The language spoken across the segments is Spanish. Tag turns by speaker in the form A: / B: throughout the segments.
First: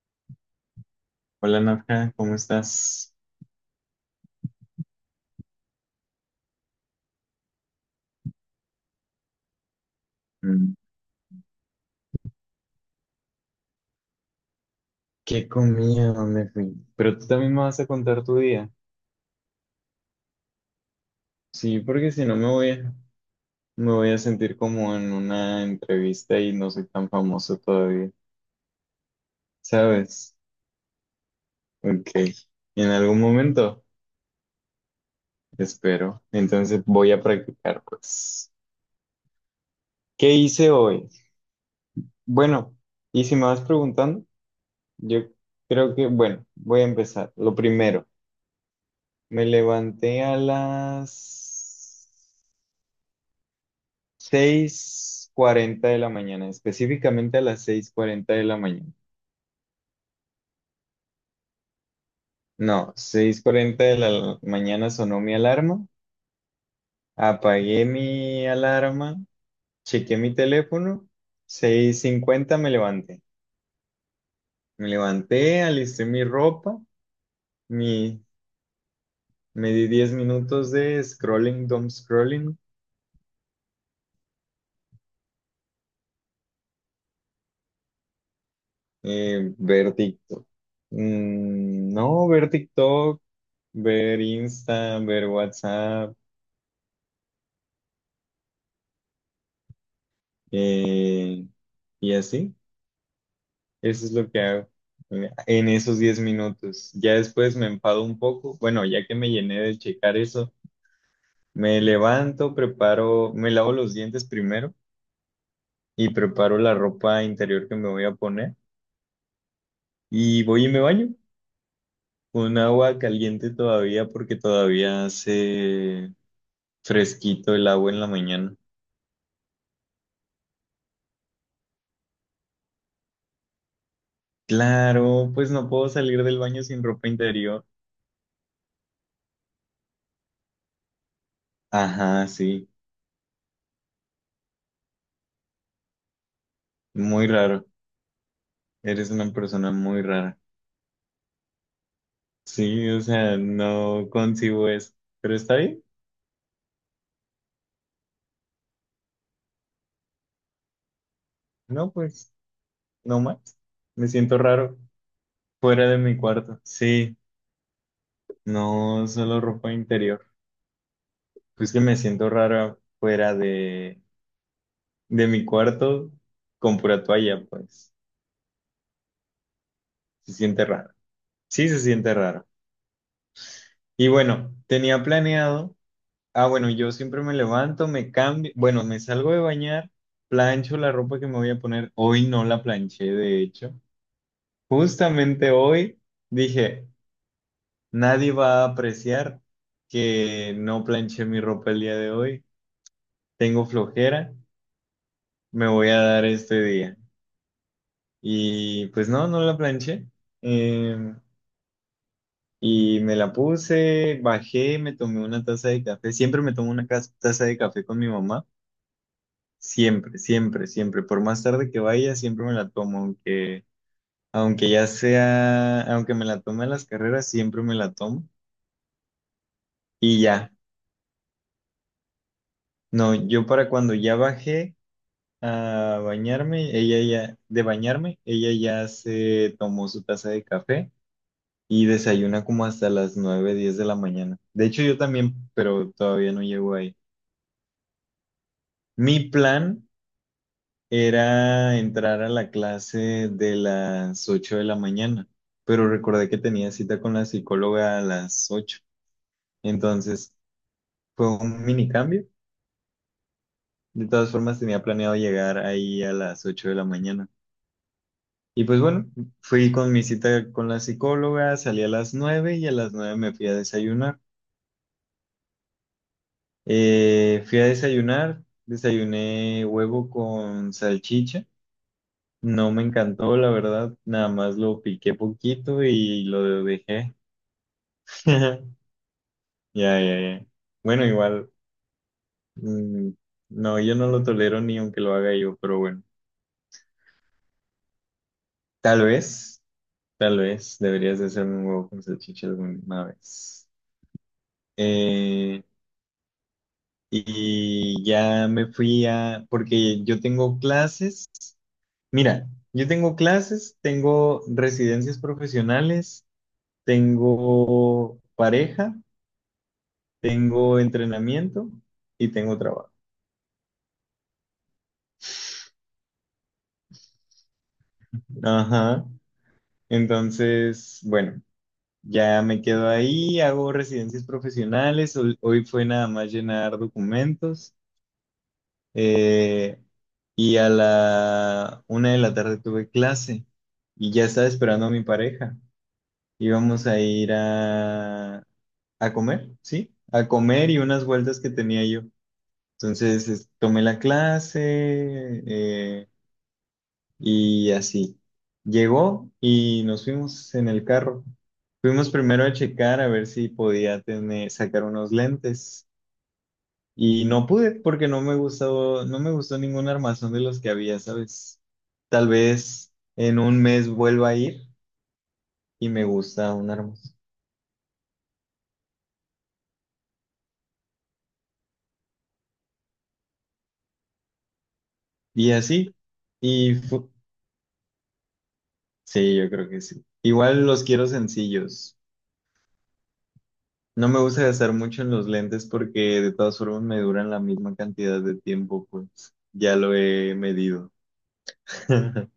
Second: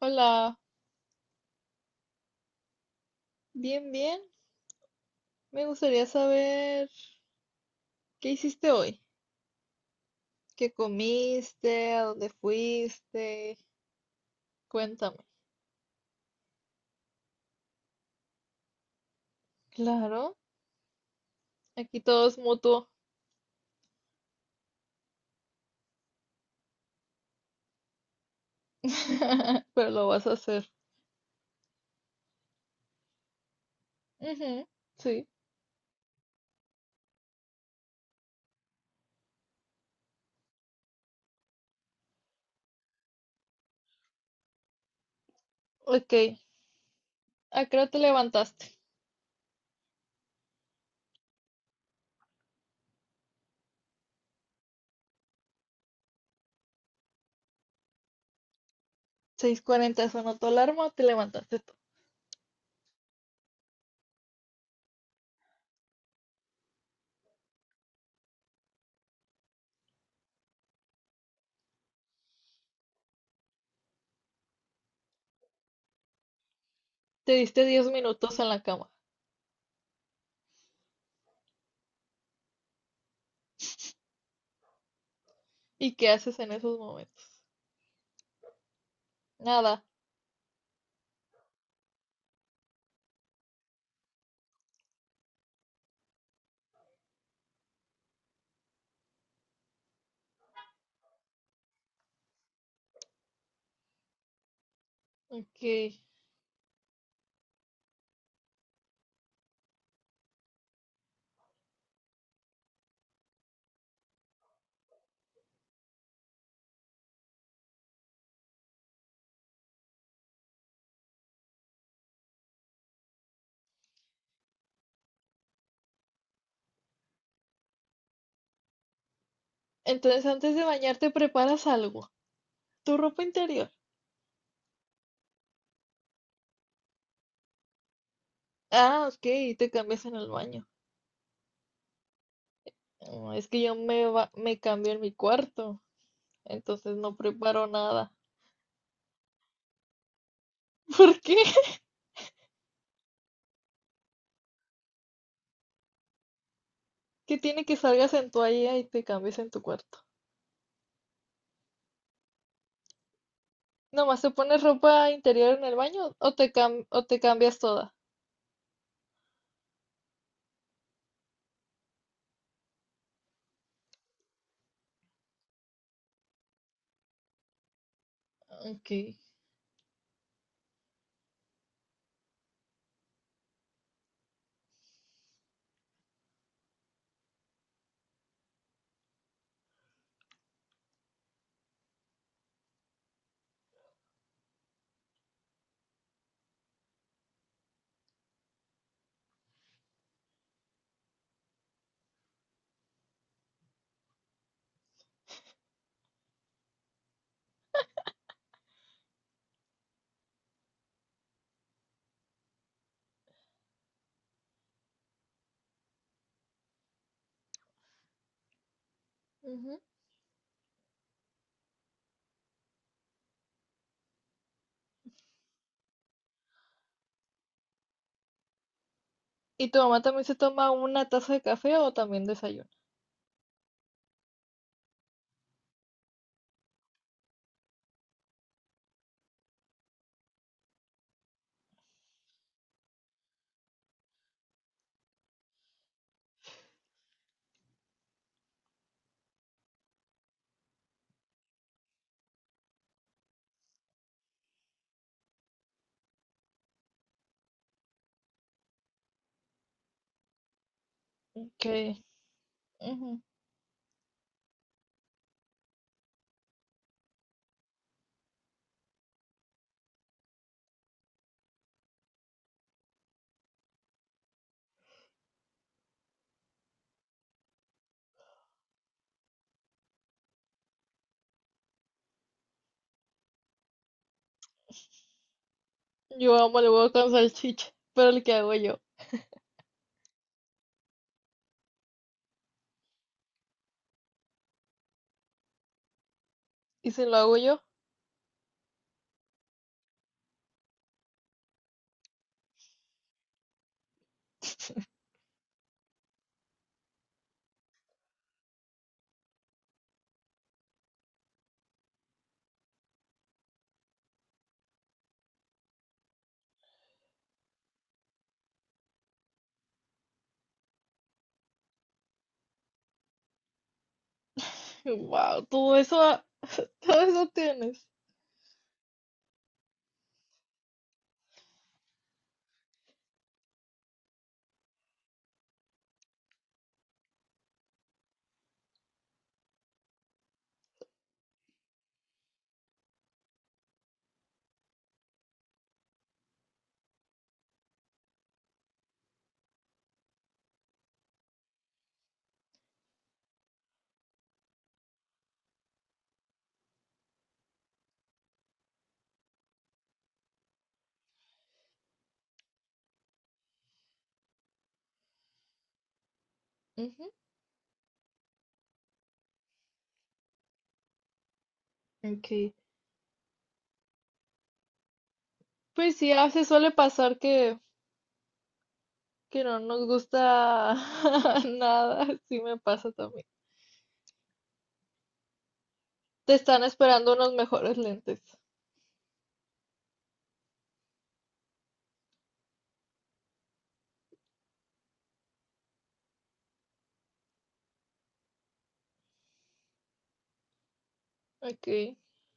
A: Hola,
B: Hola Nadja, ¿cómo estás?
A: bien, bien. Me gustaría saber qué hiciste hoy, qué
B: Mm,
A: comiste, a dónde fuiste. Cuéntame.
B: ¿qué comía? ¿Dónde fui? Pero tú también me vas a contar tu día.
A: Claro,
B: Sí,
A: aquí
B: porque si
A: todo
B: no
A: es mutuo,
B: me voy a sentir como en una entrevista y no soy tan famoso todavía,
A: pero lo vas a
B: ¿sabes?
A: hacer.
B: Ok, en algún momento,
A: Ujú, sí.
B: espero. Entonces voy a practicar, pues. ¿Qué hice hoy? Bueno, y si me vas preguntando, yo creo que,
A: Ok,
B: bueno, voy a empezar. Lo
A: ¿a qué hora te
B: primero,
A: levantaste?
B: me levanté a las 6:40 de la mañana, específicamente a las 6:40 de la mañana.
A: 6:40 sonó tu alarma, te levantaste tú.
B: No, 6:40 de la mañana sonó mi alarma, apagué mi alarma, chequé mi teléfono, 6:50 me levanté. Me levanté, alisté mi ropa,
A: Te diste diez
B: mi,
A: minutos en la cama.
B: me di 10 minutos de scrolling, dumb scrolling,
A: ¿Y qué haces en esos momentos? Nada.
B: ver TikTok. Mm, no, ver TikTok, ver Insta, ver WhatsApp. Eh, y así, eso es lo que hago
A: Ok.
B: en esos 10 minutos. Ya después me empado un poco. Bueno, ya que me llené de checar eso, me levanto, preparo, me lavo los dientes primero y preparo la ropa interior que me voy a poner. Y voy y me baño con agua caliente todavía porque todavía hace fresquito el agua en la mañana.
A: Entonces antes de bañarte preparas algo. Tu ropa interior.
B: Claro, pues no puedo salir del baño sin ropa interior.
A: Ah, ok, te cambias en el baño.
B: Ajá, sí,
A: Mm, es que me cambio en mi cuarto, entonces no
B: muy
A: preparo
B: raro.
A: nada.
B: Eres una persona muy rara.
A: ¿Por qué?
B: Sí, o sea, no concibo eso. Pero está bien.
A: ¿Qué tiene que salgas en toalla y te cambies en tu cuarto?
B: No, pues, no más. Me
A: ¿Nomás te
B: siento
A: pones
B: raro
A: ropa interior en el
B: fuera de
A: baño
B: mi cuarto.
A: o
B: Sí,
A: te cambias toda?
B: no solo ropa interior. Pues que me siento raro fuera de mi cuarto con pura toalla, pues.
A: Ok.
B: Se siente raro. Sí, se siente raro. Y bueno, tenía planeado. Ah, bueno, yo siempre me levanto, me cambio. Bueno, me salgo de bañar, plancho la ropa que me voy a poner. Hoy no la planché, de hecho. Justamente hoy dije, nadie va a apreciar que no planché mi ropa el día de hoy, tengo flojera, me voy a dar este día. Y pues no, no la planché. Eh, y me la puse, bajé, me tomé una taza de café. Siempre me tomo una taza de café con mi mamá.
A: Ujú.
B: Siempre, siempre, siempre. Por más tarde que vaya, siempre me la tomo, aunque ya sea, aunque me la tome a las carreras, siempre me la tomo.
A: ¿Y tu mamá
B: Y
A: también se
B: ya.
A: toma una taza de café o también desayuna?
B: No, yo para cuando ya bajé a bañarme, de bañarme, ella ya se tomó su taza de café y desayuna como hasta las 9:10 de la mañana. De hecho, yo también, pero todavía no llego ahí. Mi plan era entrar a la clase de las 8 de la mañana, pero recordé que tenía cita con la psicóloga a las 8. Entonces, fue un
A: Ok.
B: mini cambio.
A: Ujú.
B: De todas formas, tenía planeado llegar ahí a las 8 de la mañana. Y pues bueno, fui con mi cita con la psicóloga, salí a las 9 y a las 9 me fui a desayunar. Fui a desayunar, desayuné huevo con salchicha. No me encantó, la verdad, nada más lo piqué poquito y
A: Yo amo
B: lo
A: el huevo con
B: dejé.
A: salchicha, pero el que hago yo.
B: Ya, ya, ya. Bueno, igual, mm, no, yo no lo tolero ni aunque lo haga yo, pero bueno,
A: ¿Y si lo hago yo?
B: tal vez, tal vez deberías de hacerme un huevo con salchicha alguna vez. Eh, y ya me fui a, porque yo tengo clases, mira, yo tengo clases, tengo residencias profesionales, tengo pareja, tengo entrenamiento y tengo trabajo.
A: Wow, todo eso tienes.
B: Ajá. Entonces, bueno, ya me quedo ahí, hago residencias profesionales, hoy, hoy fue nada más llenar documentos, eh, y a la 1 de la tarde tuve clase y ya estaba esperando a mi pareja. Íbamos a ir a comer, ¿sí? A comer y unas vueltas que tenía yo. Entonces tomé la clase, eh, y así. Llegó y nos fuimos en el carro. Fuimos primero a checar a ver si podía tener, sacar unos lentes.
A: Ujú.
B: Y no pude porque no me gustó, no me gustó ningún armazón de los que había, ¿sabes? Tal
A: Ok.
B: vez en un mes vuelva a ir y
A: Pues
B: me
A: sí, a veces
B: gusta
A: suele
B: un armazón.
A: pasar que no nos gusta nada, sí me pasa también.
B: Y así.
A: Te están
B: Y fu-
A: esperando unos mejores lentes.
B: Sí, yo creo que sí. Igual los quiero sencillos. No me gusta gastar mucho en los lentes porque de todas formas me duran la misma cantidad de tiempo, pues ya lo he medido.
A: Ok.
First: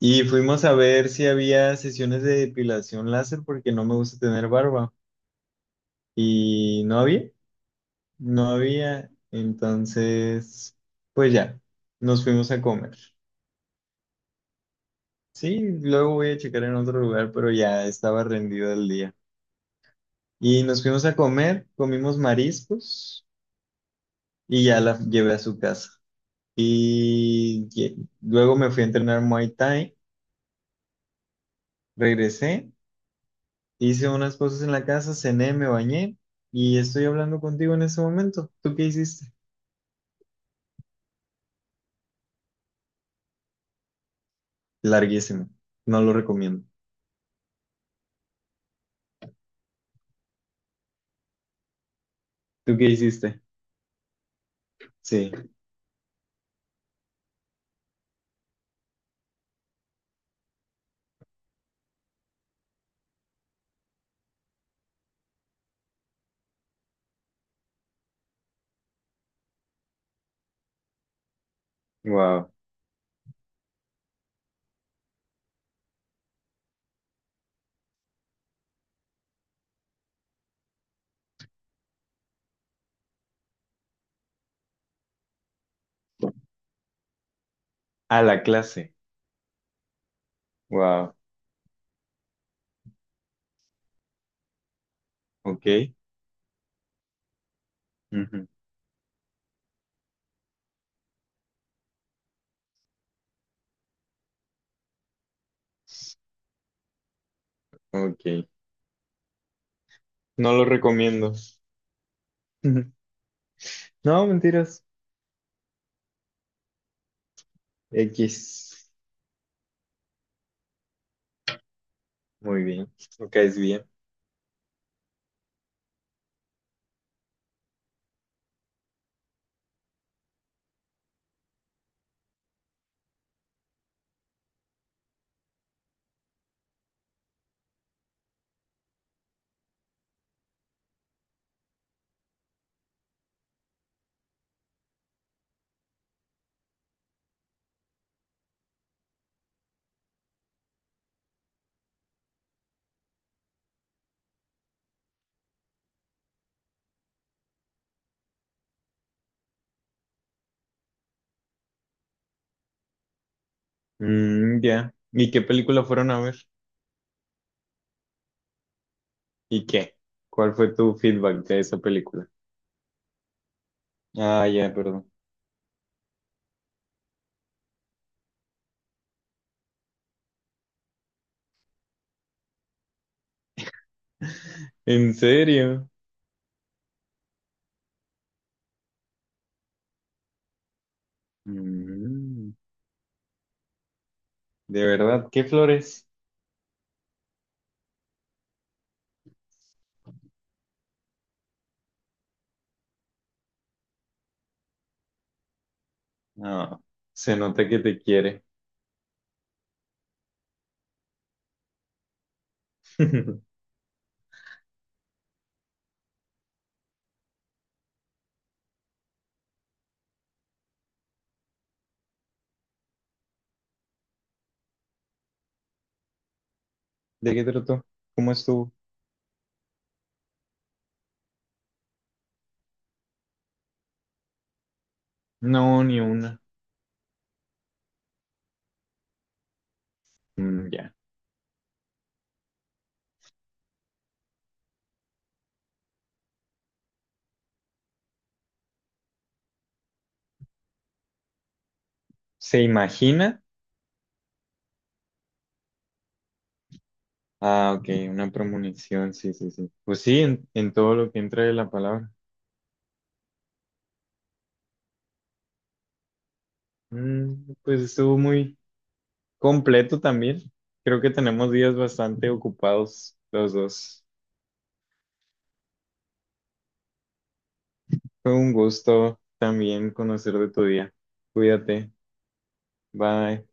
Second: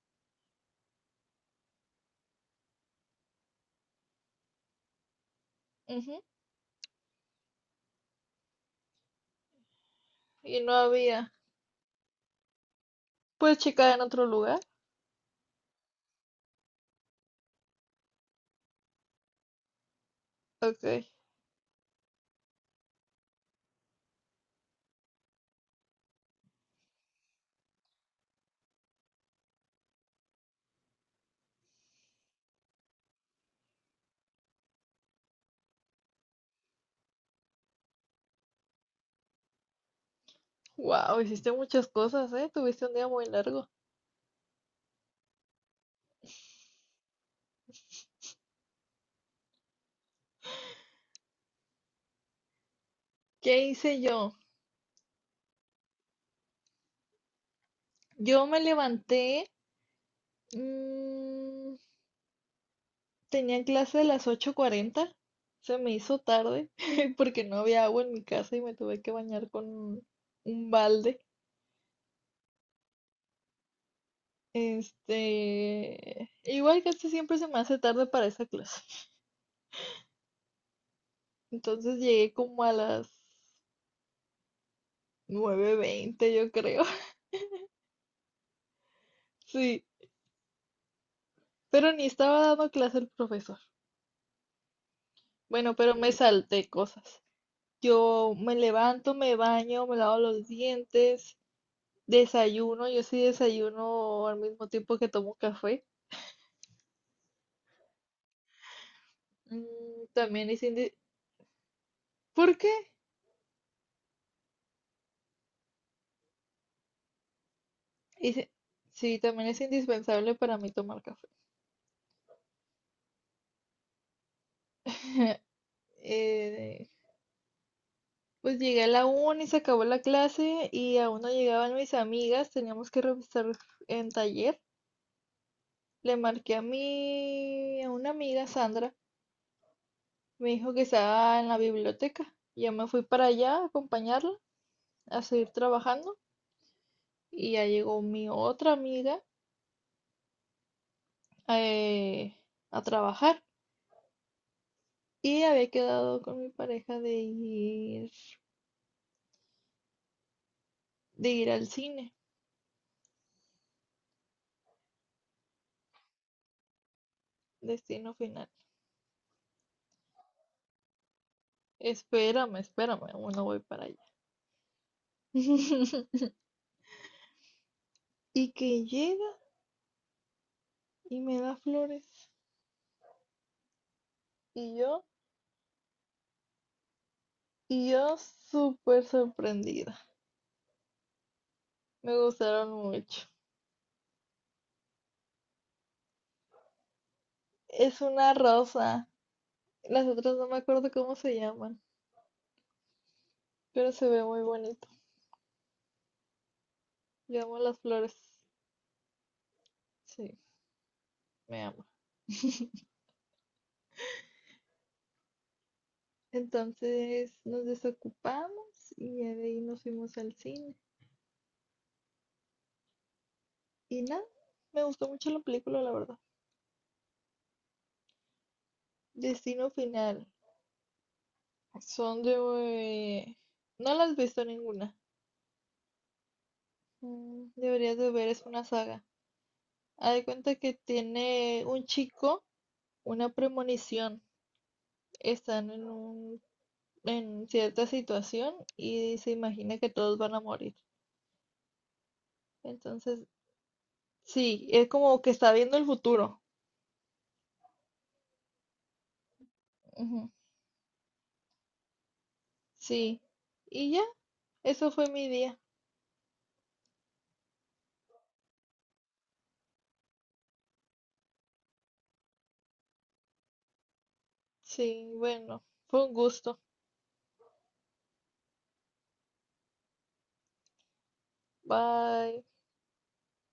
B: Y fuimos a ver si había sesiones de depilación láser porque no me gusta tener barba.
A: Ujú.
B: Y no había, no había.
A: Y no
B: Entonces,
A: había.
B: pues ya, nos fuimos a comer.
A: Puedes checar en otro lugar.
B: Sí, luego voy a checar en otro lugar, pero ya estaba rendido el día. Y nos fuimos
A: Ok.
B: a comer, comimos mariscos. Y ya la llevé a su casa. Luego me fui a entrenar Muay Thai, regresé, hice unas cosas en la casa, cené, me bañé y estoy hablando contigo en este momento. ¿Tú qué hiciste?
A: Wow, hiciste muchas cosas, ¿eh? Tuviste un día muy largo.
B: Larguísimo, no lo recomiendo. ¿Tú qué hiciste?
A: ¿Qué hice yo?
B: Sí,
A: Yo me levanté. Mm, tenía clase a las 8:40. Se me hizo tarde porque no había agua en mi casa y me tuve que bañar con un balde.
B: wow.
A: Este, igual casi siempre se me hace tarde para esa clase. Entonces llegué como a las 9:20 yo creo.
B: A la clase,
A: Sí,
B: wow.
A: pero ni estaba dando clase el profesor. Bueno,
B: Ok,
A: pero me salté cosas. Yo
B: ujú,
A: me levanto, me baño, me lavo los dientes, desayuno. Yo sí desayuno al mismo tiempo que tomo café.
B: ok.
A: Mm, también
B: No
A: es
B: lo
A: indi-
B: recomiendo.
A: ¿Por qué?
B: No, mentiras.
A: Hice-
B: X.
A: sí, también es indispensable para mí tomar café.
B: Muy bien, lo caes bien.
A: Eh, Pues llegué a la una y se acabó la clase y aún no llegaban mis amigas, teníamos que revisar en taller. Le marqué a a una amiga, Sandra, me dijo que estaba en la biblioteca. Yo me fui para allá a acompañarla, a seguir trabajando y ya llegó mi otra amiga, eh, a trabajar y había quedado con mi pareja de ir al cine,
B: Mm, ya. ¿Y qué película fueron a ver?
A: Destino Final.
B: ¿Y qué? ¿Cuál fue tu feedback de esa película?
A: Espérame, espérame, aún no voy para allá.
B: Ah, ya, perdón.
A: Y que llega y me da flores. Y yo,
B: ¿En serio?
A: y yo súper sorprendida. Me
B: Mm,
A: gustaron mucho.
B: ¿de verdad? ¿Qué flores?
A: Es una rosa. Las otras no me acuerdo cómo se llaman, pero se ve muy bonito.
B: No. Se
A: Yo amo
B: nota
A: las
B: que te
A: flores.
B: quiere.
A: Sí, me amo.
B: ¿De
A: Entonces nos desocupamos y de ahí nos fuimos al cine. Y nada, me gustó mucho la película, la verdad.
B: qué trató? ¿Cómo estuvo?
A: Destino Final. Son de... No las has visto ninguna.
B: No, ni una.
A: Mm, deberías de ver, es una saga. Haz de cuenta
B: Mm,
A: que
B: ya.
A: tiene un chico una premonición. Están en un, en cierta situación y se imagina que todos van a morir.
B: ¿Se
A: Entonces,
B: imagina?
A: sí, es como que está viendo el futuro.
B: Ah, ok, una premonición, sí, sí, sí. Pues sí,
A: Ujú,
B: en todo lo que entra de la palabra.
A: sí. Y ya, eso fue mi día.
B: Mm, pues estuvo muy completo también. Creo que tenemos días bastante ocupados los dos.
A: Sí, bueno, fue un gusto.
B: Fue un gusto también conocer de tu día. Cuídate.
A: Bye.
B: Bye.